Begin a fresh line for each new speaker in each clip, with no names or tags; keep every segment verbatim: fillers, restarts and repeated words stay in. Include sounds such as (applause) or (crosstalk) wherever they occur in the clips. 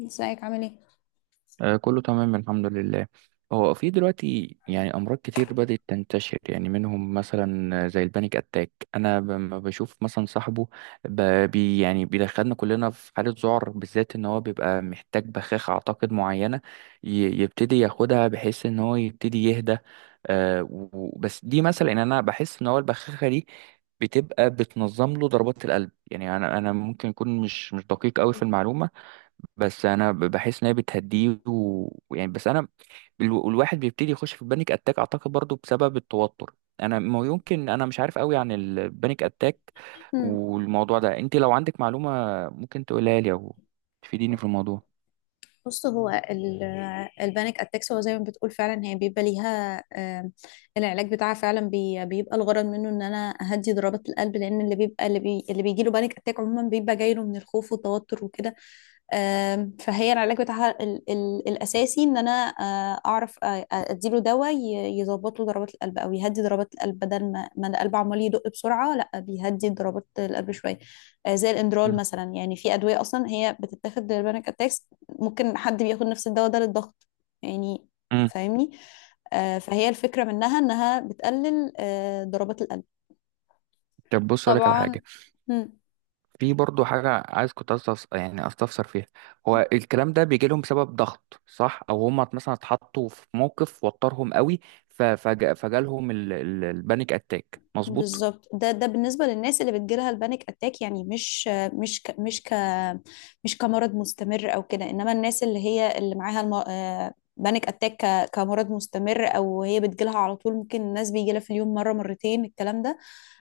ازيك عامل ايه؟
آه، كله تمام الحمد لله. هو في دلوقتي يعني أمراض كتير بدأت تنتشر، يعني منهم مثلا زي البانيك أتاك. أنا لما بشوف مثلا صاحبه ب- بي يعني بيدخلنا كلنا في حالة ذعر، بالذات إن هو بيبقى محتاج بخاخة أعتقد معينة ي- يبتدي ياخدها بحيث إن هو يبتدي يهدى. آه، و- و- بس دي مثلا إن أنا بحس إن هو البخاخة دي بتبقى بتنظم له ضربات القلب. يعني أنا أنا ممكن أكون مش مش دقيق أوي في المعلومة، بس انا ب- بحس ان هي بتهديه و- ويعني. بس انا الو- الواحد بيبتدي يخش في البانيك اتاك اعتقد برضو بسبب التوتر. انا ما يمكن انا مش عارف قوي عن البانيك اتاك
مم.
والموضوع ده. انت لو عندك معلومة ممكن تقولها لي او تفيديني في الموضوع.
بص هو ال- البانيك اتاكس هو زي ما بتقول فعلا، هي بيبقى ليها آم، العلاج بتاعها فعلا بي- بيبقى الغرض منه ان انا اهدي ضربات القلب، لان اللي بيبقى اللي, بي اللي بيجي له بانيك اتاك عموما بيبقى جاي له من الخوف والتوتر وكده. آم، فهي العلاج بتاعها ال ال الاساسي ان انا آه، اعرف، آه، آه، اديله دواء ي- يظبط له ضربات القلب او يهدي ضربات القلب، بدل ما ما القلب عمال يدق بسرعه، لا بيهدي ضربات القلب شويه. آه، زي الاندرال
مم.
مثلا، يعني في ادويه اصلا هي بتتاخد للبانيك اتاكس. ممكن حد بياخد نفس الدواء ده للضغط يعني،
مم.
فاهمني. آه، فهي الفكرة منها إنها بتقلل آه، ضربات القلب.
طب بص اقول لك على
طبعا.
حاجة.
مم.
في برضو حاجة عايز كنت أستفس... يعني استفسر فيها. هو الكلام ده بيجي لهم بسبب ضغط، صح؟ او هم مثلا اتحطوا في موقف وترهم قوي، ف- فج... فجالهم ال... ال- البانيك اتاك، مظبوط؟
بالظبط، ده ده بالنسبة للناس اللي بتجيلها البانيك أتاك، يعني مش آه، مش ك مش ك مش كمرض مستمر أو كده. إنما الناس اللي هي اللي معاها الم... آه، بانيك أتاك ك- كمرض مستمر، أو هي بتجيلها على طول، ممكن الناس بيجيلها في اليوم مرة مرتين الكلام ده.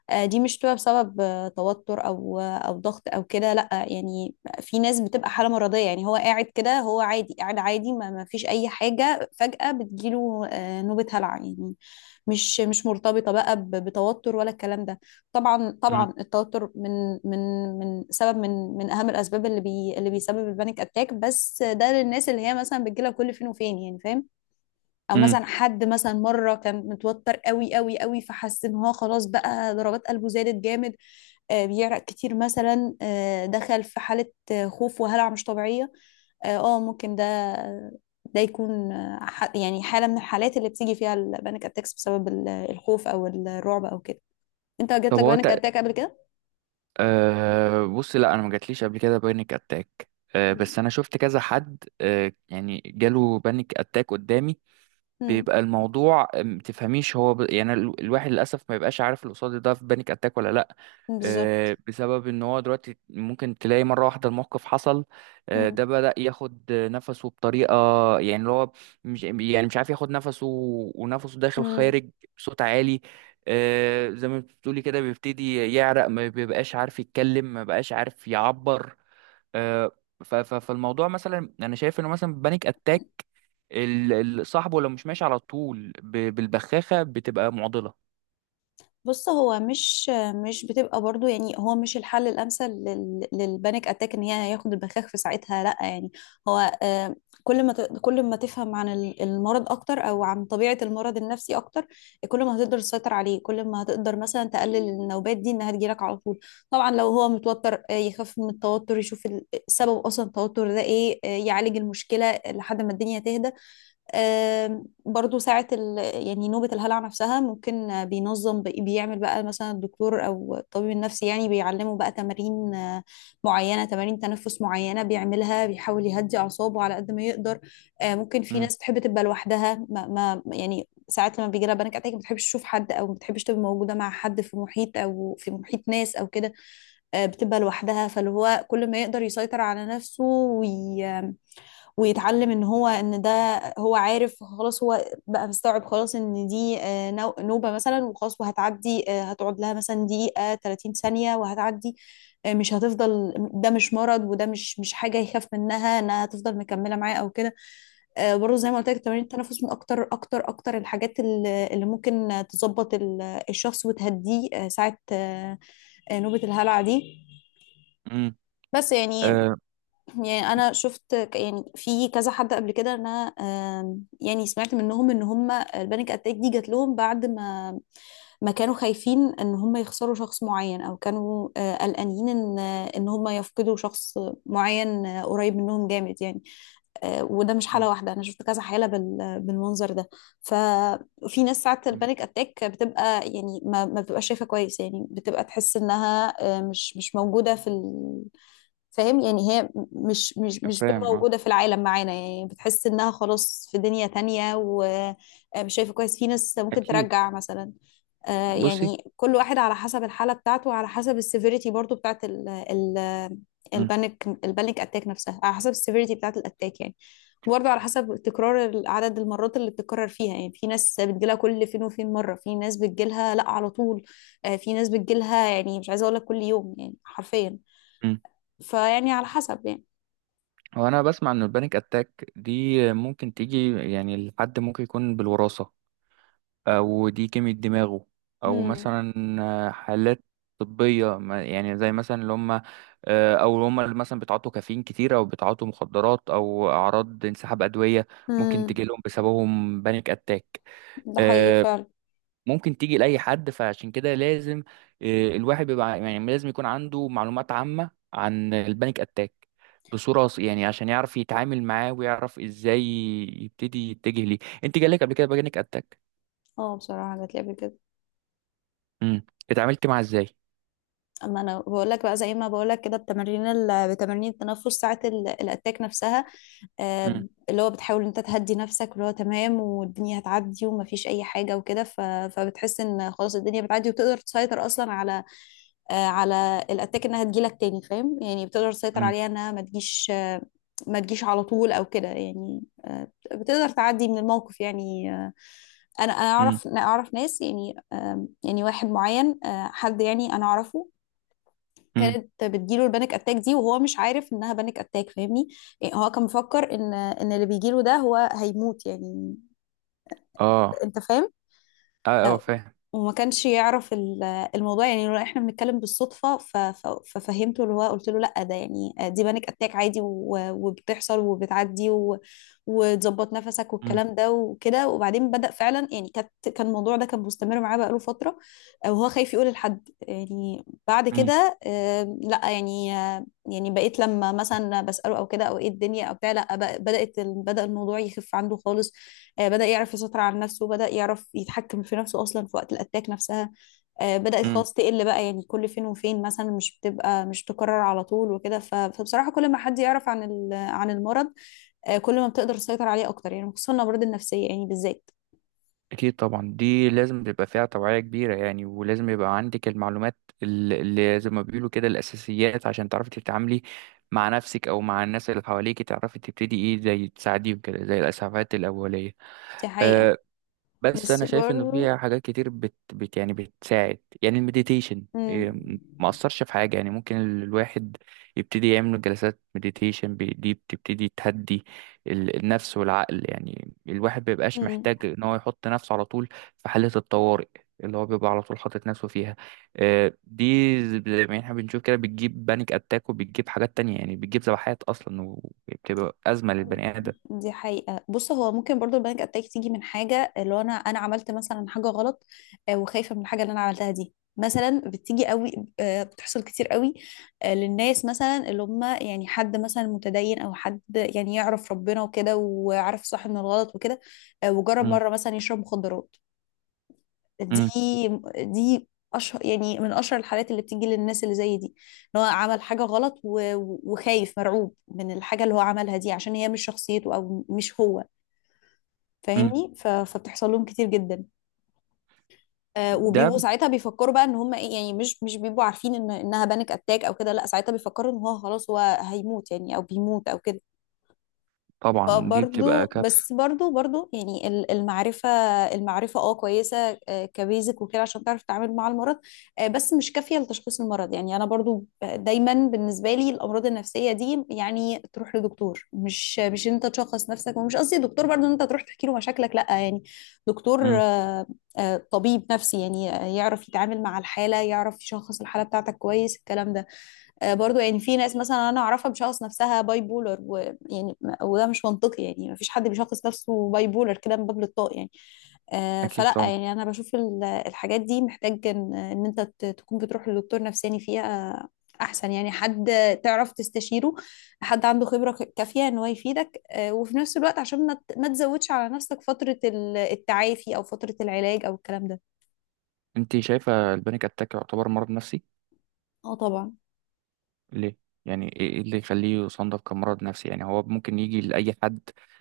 آه، دي مش بتبقى بسبب آه، توتر او آه، او ضغط او كده، لا يعني. في ناس بتبقى حاله مرضيه، يعني هو قاعد كده، هو عادي قاعد عادي، ما ما فيش اي حاجه، فجاه بتجيله آه، نوبه هلع يعني، مش مش مرتبطه بقى ب- بتوتر ولا الكلام ده. طبعا طبعا التوتر من من من سبب، من من اهم الاسباب اللي بي اللي بيسبب البانيك اتاك، بس ده للناس اللي هي مثلا بتجيلها كل فين وفين يعني، فاهم. او
امم.
مثلا حد مثلا مره كان متوتر قوي قوي قوي، فحس ان هو خلاص بقى ضربات قلبه زادت جامد، آه، بيعرق كتير مثلا، آه، دخل في حاله آه، خوف وهلع مش طبيعيه. اه آه، ممكن ده ده يكون آه، ح- يعني حاله من الحالات اللي بتيجي فيها البانيك اتاكس بسبب ال- الخوف او الرعب او كده. انت جات
طب
لك
هو
بانيك
تق...
اتاك قبل كده؟
أه بص، لا انا ما جاتليش قبل كده بانيك اتاك، أه بس
مم.
انا شفت كذا حد أه يعني جاله بانيك اتاك قدامي.
مم.
بيبقى الموضوع ما تفهميش، هو ب... يعني ال- الواحد للاسف ما بيبقاش عارف اللي قصاده ده في بانيك اتاك ولا لا،
بالظبط.
آه، بسبب ان هو دلوقتي ممكن تلاقي مره واحده الموقف حصل، آه،
مم.
ده بدأ ياخد نفسه بطريقه، يعني اللي هو مش يعني مش عارف ياخد نفسه ونفسه داخل
مم.
خارج بصوت عالي، آه، زي ما بتقولي كده بيبتدي يعرق، ما بيبقاش عارف يتكلم، ما بقاش عارف يعبر، آه، ف- ف- فالموضوع مثلا انا شايف انه مثلا بانيك اتاك ال- ال- صاحبه لو مش ماشي على طول ب- بالبخاخه بتبقى معضله.
بص هو مش مش بتبقى برضو، يعني هو مش الحل الامثل لل- للبانيك اتاك ان هي ياخد البخاخ في ساعتها، لا يعني. هو آه، كل ما ت- كل ما تفهم عن ال- المرض اكتر، او عن طبيعه المرض النفسي اكتر، كل ما هتقدر تسيطر عليه، كل ما هتقدر مثلا تقلل النوبات دي انها تجيلك على طول. طبعا لو هو متوتر آه، يخف من التوتر، يشوف ال- سبب اصلا التوتر ده ايه، آه، يعالج المشكله لحد ما الدنيا تهدى. آم، برضو ساعة ال... يعني نوبة الهلع نفسها ممكن آه، بينظم بي- بيعمل بقى مثلا الدكتور أو الطبيب النفسي، يعني بيعلمه بقى تمارين آه، معينة، تمارين تنفس معينة بيعملها، بيحاول يهدي أعصابه على قد ما يقدر. آه، ممكن في
امم.
ناس تحب تبقى لوحدها، ما... ما يعني ساعات لما بيجي لها بانيك اتاك ما بتحبش تشوف حد، او ما بتحبش تبقى موجوده مع حد في محيط، او في محيط ناس او كده، آه، بتبقى لوحدها. فاللي هو كل ما يقدر يسيطر على نفسه وي... ويتعلم ان هو ان ده، هو عارف خلاص، هو بقى مستوعب خلاص ان دي آه، نو- نوبة مثلا وخلاص وهتعدي، آه، هتقعد لها مثلا دقيقة ثلاثين ثانية وهتعدي، آه، مش هتفضل. ده مش مرض، وده مش مش حاجة يخاف منها انها هتفضل مكملة معاه او كده. آه، برضه زي ما قلت لك، تمارين التنفس من اكتر اكتر اكتر الحاجات اللي اللي ممكن تظبط ال- الشخص وتهديه آه، ساعة آه، آه، نوبة الهلع دي.
امم.
بس يعني
آه.
يعني انا شفت ك- يعني في كذا حد قبل كده إن انا آم، يعني سمعت منهم ان هم البانيك اتاك دي جات لهم بعد ما ما كانوا خايفين ان هم يخسروا شخص معين، او كانوا آه، قلقانين ان ان هم يفقدوا شخص معين، آه، قريب منهم جامد يعني. آه، وده مش
م-
حالة واحدة، أنا شفت كذا حالة بال- بالمنظر ده. ففي ناس ساعات
م-
البانيك أتاك بتبقى يعني ما ما بتبقاش شايفة كويس، يعني بتبقى تحس إنها آه، مش مش موجودة في، فاهم يعني، هي مش مش مش بتبقى
فاهم، اه،
موجودة في العالم معانا يعني، بتحس انها خلاص في دنيا تانية ومش شايفة كويس. في ناس ممكن
اكيد.
ترجع مثلا آه،
بصي.
يعني. كل واحد على حسب الحالة بتاعته، وعلى حسب السيفيريتي برضو بتاعت ال ال
امم.
البانيك البانيك اتاك نفسها، على حسب السيفيريتي بتاعت الاتاك يعني، برضو على حسب تكرار ال- عدد المرات اللي بتتكرر فيها. يعني في ناس بتجيلها كل فين وفين مرة، في ناس بتجيلها لا على طول، آه، في ناس بتجيلها يعني مش عايزة اقول لك كل يوم يعني حرفيا،
مم.
فيعني على حسب يعني.
هو انا بسمع ان البانيك اتاك دي ممكن تيجي، يعني الحد ممكن يكون بالوراثه، او دي كيمياء دماغه، او
امم
مثلا آه، حالات طبية، ما- يعني زي مثلا اللي هم آه، او اللي هم اللي مثلا بيتعاطوا كافيين كتير، او بيتعاطوا مخدرات، او اعراض انسحاب ادوية ممكن
امم
تجي لهم بسببهم بانيك اتاك.
ده حقيقي
آه،
فعلا.
ممكن تيجي لاي حد، فعشان كده لازم آه، الواحد بيبقى يعني لازم يكون عنده معلومات عامة عن البانيك اتاك بصورة ص- يعني عشان يعرف يتعامل معاه ويعرف ازاي يبتدي يتجه ليه. انت جالك قبل كده بانيك اتاك؟
اه بصراحة جات لي قبل كده.
امم. اتعاملت معاه ازاي؟
اما انا بقول لك بقى زي ما بقول لك كده، بتمارين ال- بتمارين التنفس ساعة ال- الاتاك نفسها، آه،
امم.
اللي هو بتحاول إن انت تهدي نفسك، واللي هو تمام والدنيا هتعدي ومفيش اي حاجة وكده. ف- فبتحس ان خلاص الدنيا بتعدي، وتقدر تسيطر اصلا على آه، على الاتاك انها تجيلك تاني، فاهم يعني، بتقدر تسيطر
امم.
عليها انها ما تجيش ما تجيش على طول او كده يعني، آه، بتقدر تعدي من الموقف يعني. آه، انا انا
امم.
اعرف، أنا اعرف ناس يعني، آم، يعني واحد معين، آه، حد يعني انا اعرفه،
امم.
كانت بتجيله البانيك اتاك دي وهو مش عارف انها بانيك اتاك، فاهمني. يعني هو كان مفكر ان ان اللي بيجيله ده هو هيموت يعني،
اه.
انت فاهم.
اه اه
آه،
فاهم.
وما كانش يعرف ال- الموضوع، يعني لو احنا بنتكلم بالصدفة ف- ف- ففهمته اللي هو، قلت له لا ده يعني دي بانيك اتاك عادي، و- وبتحصل وبتعدي، و- وتظبط نفسك
امم.
والكلام ده وكده. وبعدين بدأ فعلا، يعني كانت كان الموضوع ده كان مستمر معاه بقاله فترة آه، وهو خايف يقول لحد يعني. بعد
امم.
كده آه، لا يعني، آه، يعني بقيت لما مثلا بسأله او كده، او ايه الدنيا او بتاع، لا بق- بدأت ال- بدأ الموضوع يخف عنده خالص، آه، بدأ يعرف يسيطر على نفسه، بدأ يعرف يتحكم في نفسه أصلا في وقت الأتاك نفسها، آه، بدأت
امم.
خلاص تقل بقى، يعني كل فين وفين مثلا، مش بتبقى مش تكرر على طول وكده. ف- فبصراحة كل ما حد يعرف عن ال- عن المرض آه، كل ما بتقدر تسيطر عليه أكتر يعني، خصوصا الأمراض النفسية يعني بالذات.
اكيد طبعا، دي لازم تبقى فيها توعية كبيرة يعني، ولازم يبقى عندك المعلومات ال- اللي زي ما بيقولوا كده الاساسيات عشان تعرفي تتعاملي مع نفسك او مع الناس اللي حواليك، تعرفي تبتدي ايه، زي تساعديهم كده زي الاسعافات الاولية.
دي حقيقة.
آه. بس
بس
انا شايف انه
برضو.
فيها حاجات كتير بت, بت يعني بتساعد، يعني المديتيشن
مم.
إيه، ما اثرش في حاجه؟ يعني ممكن ال- الواحد يبتدي يعمل جلسات مديتيشن، دي بتبتدي تهدي ال- النفس والعقل. يعني الواحد بيبقاش
مم.
محتاج ان هو يحط نفسه على طول في حاله الطوارئ اللي هو بيبقى على طول حاطط نفسه فيها. آه، دي زي ما احنا بنشوف كده بتجيب بانيك اتاك وبتجيب حاجات تانية، يعني بتجيب ذبحات اصلا وبتبقى ازمه للبني ادم.
دي حقيقة. بص هو ممكن برضو البانيك اتاك تيجي من حاجة، اللي هو انا انا عملت مثلا حاجة غلط آه، وخايفة من الحاجة اللي انا عملتها دي مثلا، بتيجي قوي، آه، بتحصل كتير قوي آه، للناس مثلا اللي هم يعني، حد مثلا متدين، او حد يعني يعرف ربنا وكده وعارف صح من الغلط وكده، آه، وجرب
مم.
مرة مثلا يشرب مخدرات. دي
مم.
دي اشهر يعني، من اشهر الحالات اللي بتيجي للناس اللي زي دي، ان هو عمل حاجه غلط و- و- وخايف مرعوب من الحاجه اللي هو عملها دي، عشان هي مش شخصيته او مش هو،
مم.
فاهمني. ف- فبتحصل لهم كتير جدا، آه،
ده
وبيبقوا ساعتها بيفكروا بقى ان هم ايه يعني، مش مش بيبقوا عارفين ان انها بانيك اتاك او كده، لا ساعتها بيفكروا ان هو خلاص هو هيموت يعني، او بيموت او كده.
طبعا دي بتبقى
فبرضو
كارثة.
بس برضو برضو يعني ال- المعرفة المعرفة اه كويسة، آه، كبيزك وكده عشان تعرف تتعامل مع المرض، آه، بس مش كافية لتشخيص المرض. يعني أنا برضو دايما بالنسبة لي الأمراض النفسية دي، يعني تروح لدكتور، مش مش أنت تشخص نفسك، ومش قصدي دكتور برضو أن أنت تروح تحكي له مشاكلك، لأ يعني، دكتور
امم.
آه، آه، طبيب نفسي يعني، آه، يعرف يتعامل مع الحالة، يعرف يشخص الحالة بتاعتك كويس الكلام ده. آه، برضو يعني في ناس مثلا انا اعرفها بشخص نفسها باي بولر، ويعني م- وده مش منطقي يعني، ما فيش حد بيشخص نفسه باي بولر كده من باب الطاق يعني. آه،
اكيد
فلا
طبعا.
يعني انا بشوف ال- الحاجات دي محتاج ان إن انت ت- تكون بتروح لدكتور نفساني فيها، احسن يعني. حد تعرف تستشيره، حد عنده خبرة ك- كافية ان هو يفيدك، آه، وفي نفس الوقت عشان ما ت- ما تزودش على نفسك فترة ال- التعافي او فترة العلاج او الكلام ده.
انت شايفة البانيك اتاك يعتبر مرض نفسي؟
اه طبعا.
ليه؟ يعني ايه إيه اللي يخليه يصنف كمرض نفسي؟ يعني هو ممكن يجي لأي حد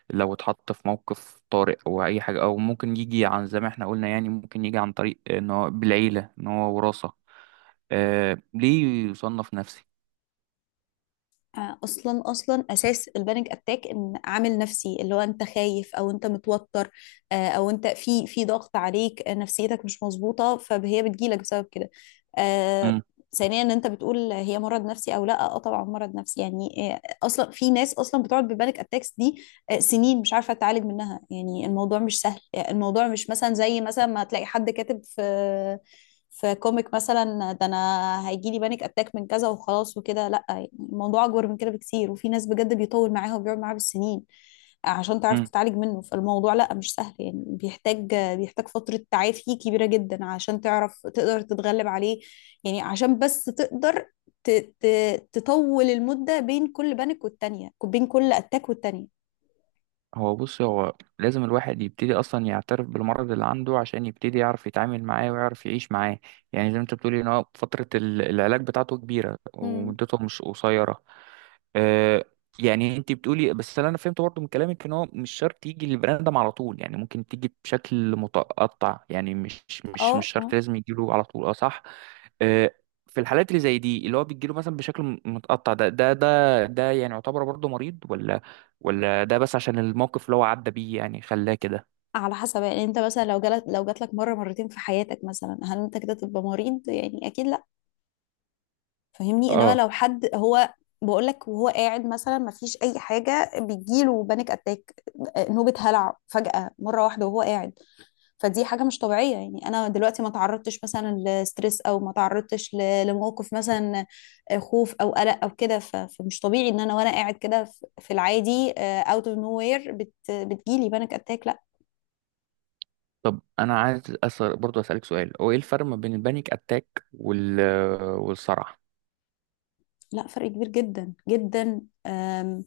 لو اتحط في موقف طارئ او اي حاجة، او ممكن يجي عن زي ما احنا قلنا، يعني ممكن يجي عن طريق ان هو بالعيلة، ان هو وراثة. آه، ليه يصنف نفسي؟
آه، اصلا اصلا اساس البانيك اتاك ان عامل نفسي، اللي هو انت خايف او انت متوتر، آه، او انت في في ضغط عليك، آه، نفسيتك مش مظبوطه، فهي بتجيلك بسبب كده. آه، ثانيا ان انت بتقول هي مرض نفسي او لا، اه طبعا مرض نفسي يعني. آه، اصلا في ناس اصلا بتقعد ببانيك اتاكس دي آه، سنين مش عارفه تعالج منها، يعني الموضوع مش سهل. آه، الموضوع مش مثلا زي مثلا ما تلاقي حد كاتب في في كوميك مثلا ده، انا هيجي لي بانيك اتاك من كذا وخلاص وكده، لا يعني الموضوع اكبر من كده بكتير. وفي ناس بجد بيطول معاها وبيقعد معاها بالسنين عشان تعرف
امم.
تتعالج منه، فالموضوع لا مش سهل يعني، بيحتاج بيحتاج فترة تعافي كبيرة جدا عشان تعرف تقدر تتغلب عليه، يعني عشان بس تقدر ت- ت- تطول المدة بين كل بانيك والتانية، بين كل اتاك والتانية.
هو بص هو لازم الواحد يبتدي اصلا يعترف بالمرض اللي عنده عشان يبتدي يعرف يتعامل معاه ويعرف يعيش معاه، يعني زي ما انت بتقولي ان هو فترة ال- العلاج بتاعته كبيرة
مم.
ومدته مش قصيرة. آه. يعني انت بتقولي، بس انا فهمت برضه من كلامك، ان هو مش شرط يجي للبني ادم على طول، يعني ممكن تيجي بشكل متقطع، يعني مش مش مش
اه.
شرط
آه.
لازم يجيله على طول، اه صح. آه، في الحالات اللي زي دي اللي هو بيجيله مثلا بشكل م- متقطع ده، ده ده ده يعني يعتبر برضه مريض، ولا ولا ده بس عشان الموقف اللي هو عدى بيه يعني خلاه كده؟
على حسب، يعني انت مثلا لو جالك لو جات لك مره مرتين في حياتك مثلا، هل انت كده تبقى مريض؟ يعني اكيد لا. فاهمني؟ انما
اه.
لو حد هو بقول لك وهو قاعد مثلا ما فيش اي حاجه بيجيله بانيك اتاك، نوبه هلع فجاه مره واحده وهو قاعد، فدي حاجه مش طبيعيه. يعني انا دلوقتي ما تعرضتش مثلا لستريس، او ما تعرضتش ل- لموقف مثلا، آه، خوف او قلق او كده، ف- فمش طبيعي ان انا وانا قاعد كده في في العادي، اوت اوف نو وير، بتجيلي بانيك اتاك. لا
طب انا عايز أسأل برضه اسالك سؤال، هو ايه الفرق ما بين البانيك اتاك وال والصرع؟
لا، فرق كبير جدا جدا. آم،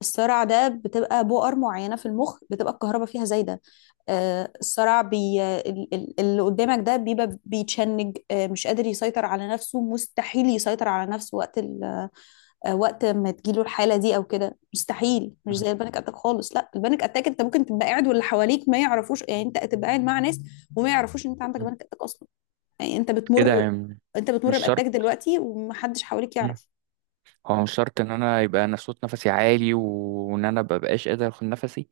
الصرع ده بتبقى بؤر معينة في المخ بتبقى الكهرباء فيها زايدة. آه، الصرع بي ال- ال- اللي قدامك ده بيبقى بيتشنج، آه، مش قادر يسيطر على نفسه، مستحيل يسيطر على نفسه وقت ال... آه، وقت ما تجيله الحالة دي أو كده، مستحيل. مش
مم.
زي البانيك أتاك خالص. لا، البانيك أتاك أنت ممكن تبقى قاعد واللي حواليك ما يعرفوش. يعني أنت تبقى قاعد مع ناس وما يعرفوش إن أنت عندك
مم.
بانيك أتاك أصلا. يعني أنت
ايه ده
بتمر
يعني؟
أنت بتمر
مش
بأتاك
شرط.
دلوقتي ومحدش حواليك
مم.
يعرف.
هو مش شرط ان انا يبقى انا صوت نفسي عالي وان انا مبقاش قادر اخد نفسي،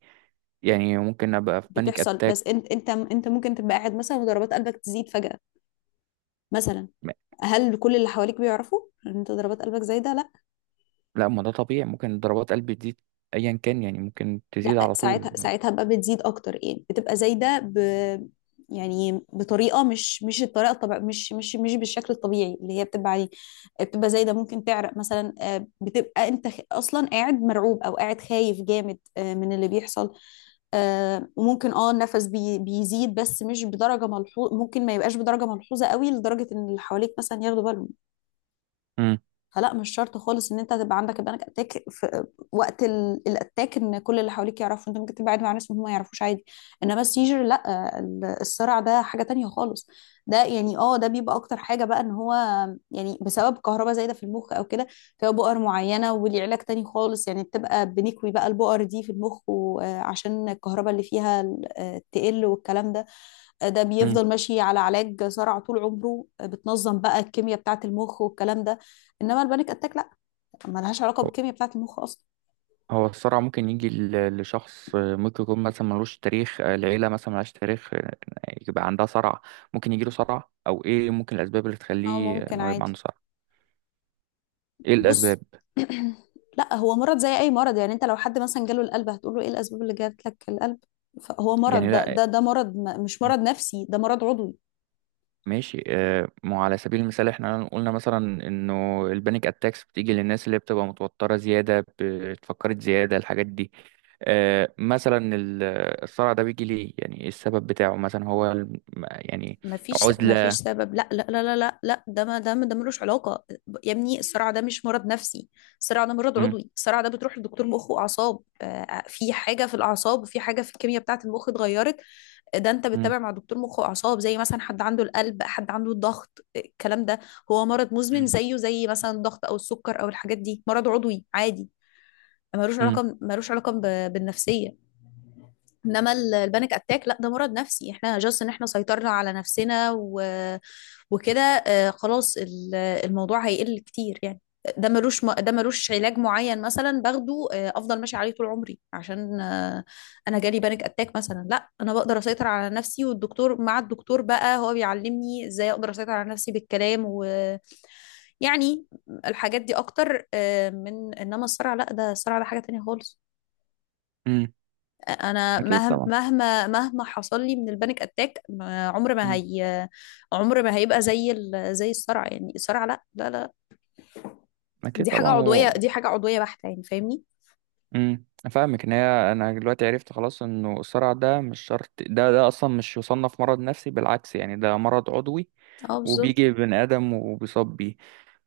يعني ممكن ابقى في بانيك
بتحصل،
اتاك.
بس انت انت انت ممكن تبقى قاعد مثلا وضربات قلبك تزيد فجأة مثلا.
م-.
هل كل اللي حواليك بيعرفوا ان انت ضربات قلبك زايده؟ لا.
لا ما ده طبيعي، ممكن ضربات قلبي تزيد ايا كان، يعني ممكن تزيد
لا،
على طول.
ساعتها ساعتها بقى بتزيد اكتر. يعني بتبقى زايده ب يعني بطريقه مش مش الطريقه الطبيعيه، مش مش مش بالشكل الطبيعي اللي هي بتبقى عليه. بتبقى زايده، ممكن تعرق مثلا، آه، بتبقى انت خ- اصلا قاعد مرعوب او قاعد خايف جامد آه، من اللي بيحصل. آه، وممكن اه النفس بي- بيزيد، بس مش بدرجه ملحوظه. ممكن ما يبقاش بدرجه ملحوظه قوي لدرجه ان اللي حواليك مثلا ياخدوا بالهم.
مم.
فلا، مش شرط خالص ان انت تبقى عندك البانيك اتاك في وقت ال- الاتاك ان كل اللي حواليك يعرفوا. انت ممكن تبعد مع ناس هم ما يعرفوش، عادي. انما السيجر لا، ال- الصرع ده حاجه تانية خالص. ده يعني اه ده بيبقى اكتر حاجه بقى ان هو يعني بسبب كهرباء زايده في المخ او كده، فيها بؤر معينه وليه علاج تاني خالص. يعني بتبقى بنكوي بقى البؤر دي في المخ، وعشان الكهرباء اللي فيها ال- آه، تقل والكلام ده. ده
مم.
بيفضل ماشي على علاج صرع طول عمره، بتنظم بقى الكيمياء بتاعة المخ والكلام ده. انما البانيك اتاك لا، ما لهاش علاقة بالكيمياء بتاعة المخ اصلا.
هو الصرع ممكن يجي ل- لشخص آه، ممكن يكون مثلا ملوش تاريخ، آه، العيلة مثلا ملهاش تاريخ، آه، يبقى عندها صرع؟ ممكن يجيله صرع؟ أو إيه ممكن الأسباب اللي
اه
تخليه إن
ممكن
هو يبقى
عادي.
عنده صرع؟ إيه
بص
الأسباب؟
(clears throat) لا، هو مرض زي اي مرض. يعني انت لو حد مثلا جاله القلب هتقول له ايه الاسباب اللي جات لك القلب؟ فهو مرض،
يعني
ده
لا،
ده ده مرض م- مش مرض نفسي، ده مرض عضوي.
ماشي آه، ما هو على سبيل المثال إحنا قلنا مثلا إنه البانيك أتاكس بتيجي للناس اللي بتبقى متوترة زيادة، بتفكرت زيادة، الحاجات دي. آه، مثلا ال- الصرع ده بيجي ليه؟ يعني إيه السبب بتاعه مثلا؟ هو الم- يعني
مفيش مفيش
عزلة؟
سبب. لا لا لا لا لا لا، ده ما ده ما ده ملوش علاقة. يا ابني الصرع ده مش مرض نفسي، الصرع ده مرض
م-
عضوي. الصرع ده بتروح لدكتور مخ وأعصاب. آه، في حاجة في الأعصاب وفي حاجة في الكيمياء بتاعة المخ اتغيرت. آه، ده أنت
م-
بتتابع مع دكتور مخ وأعصاب زي مثلا حد عنده القلب، حد عنده الضغط، آه، الكلام ده. هو مرض مزمن،
م-
زيه زي مثلا الضغط أو السكر أو الحاجات دي، مرض عضوي عادي. ملوش
م-
علاقة، ملوش علاقة ب- بالنفسية. انما ال- البانيك اتاك لا، ده مرض نفسي. احنا جاست ان احنا سيطرنا على نفسنا و... وكده، آه، خلاص ال- الموضوع هيقل كتير يعني. ده ملوش م- ده ملوش علاج معين مثلا باخده آه، افضل ماشي عليه طول عمري عشان آه، انا جالي بانيك اتاك مثلا. لا، انا بقدر اسيطر على نفسي، والدكتور مع الدكتور بقى هو بيعلمني ازاي اقدر اسيطر على نفسي بالكلام، ويعني الحاجات دي اكتر. آه، من انما الصرع لا، ده الصرع ده حاجة تانية خالص.
م.
انا
اكيد
مهما
طبعا.
مهما مهما حصل لي من البانيك اتاك ما- عمر ما
مم.
هي، عمر ما هيبقى زي ال... زي الصرع. يعني الصرع لا لا لا،
اكيد
دي حاجة
طبعا
عضوية،
و...
دي حاجة عضوية بحتة يعني. فاهمني؟
مم. افهمك ان هي انا دلوقتي عرفت خلاص انه الصرع ده مش شرط، ده ده اصلا مش يصنف مرض نفسي، بالعكس يعني ده مرض عضوي
اه بالظبط.
وبيجي بني ادم وبيصاب بيه.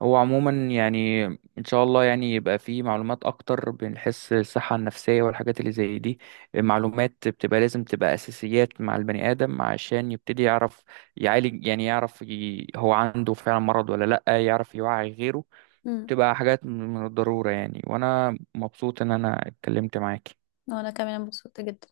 هو عموما يعني ان شاء الله يعني يبقى فيه معلومات اكتر بنحس الصحة النفسية والحاجات اللي زي دي، معلومات بتبقى لازم تبقى اساسيات مع البني ادم عشان يبتدي يعرف يعالج، يعني يعرف ي... هو عنده فعلا مرض ولا لا، يعرف يوعي غيره.
امم
تبقى حاجات من الضرورة يعني، وأنا مبسوط إن أنا اتكلمت معاك.
وانا كمان انبسطت جدا.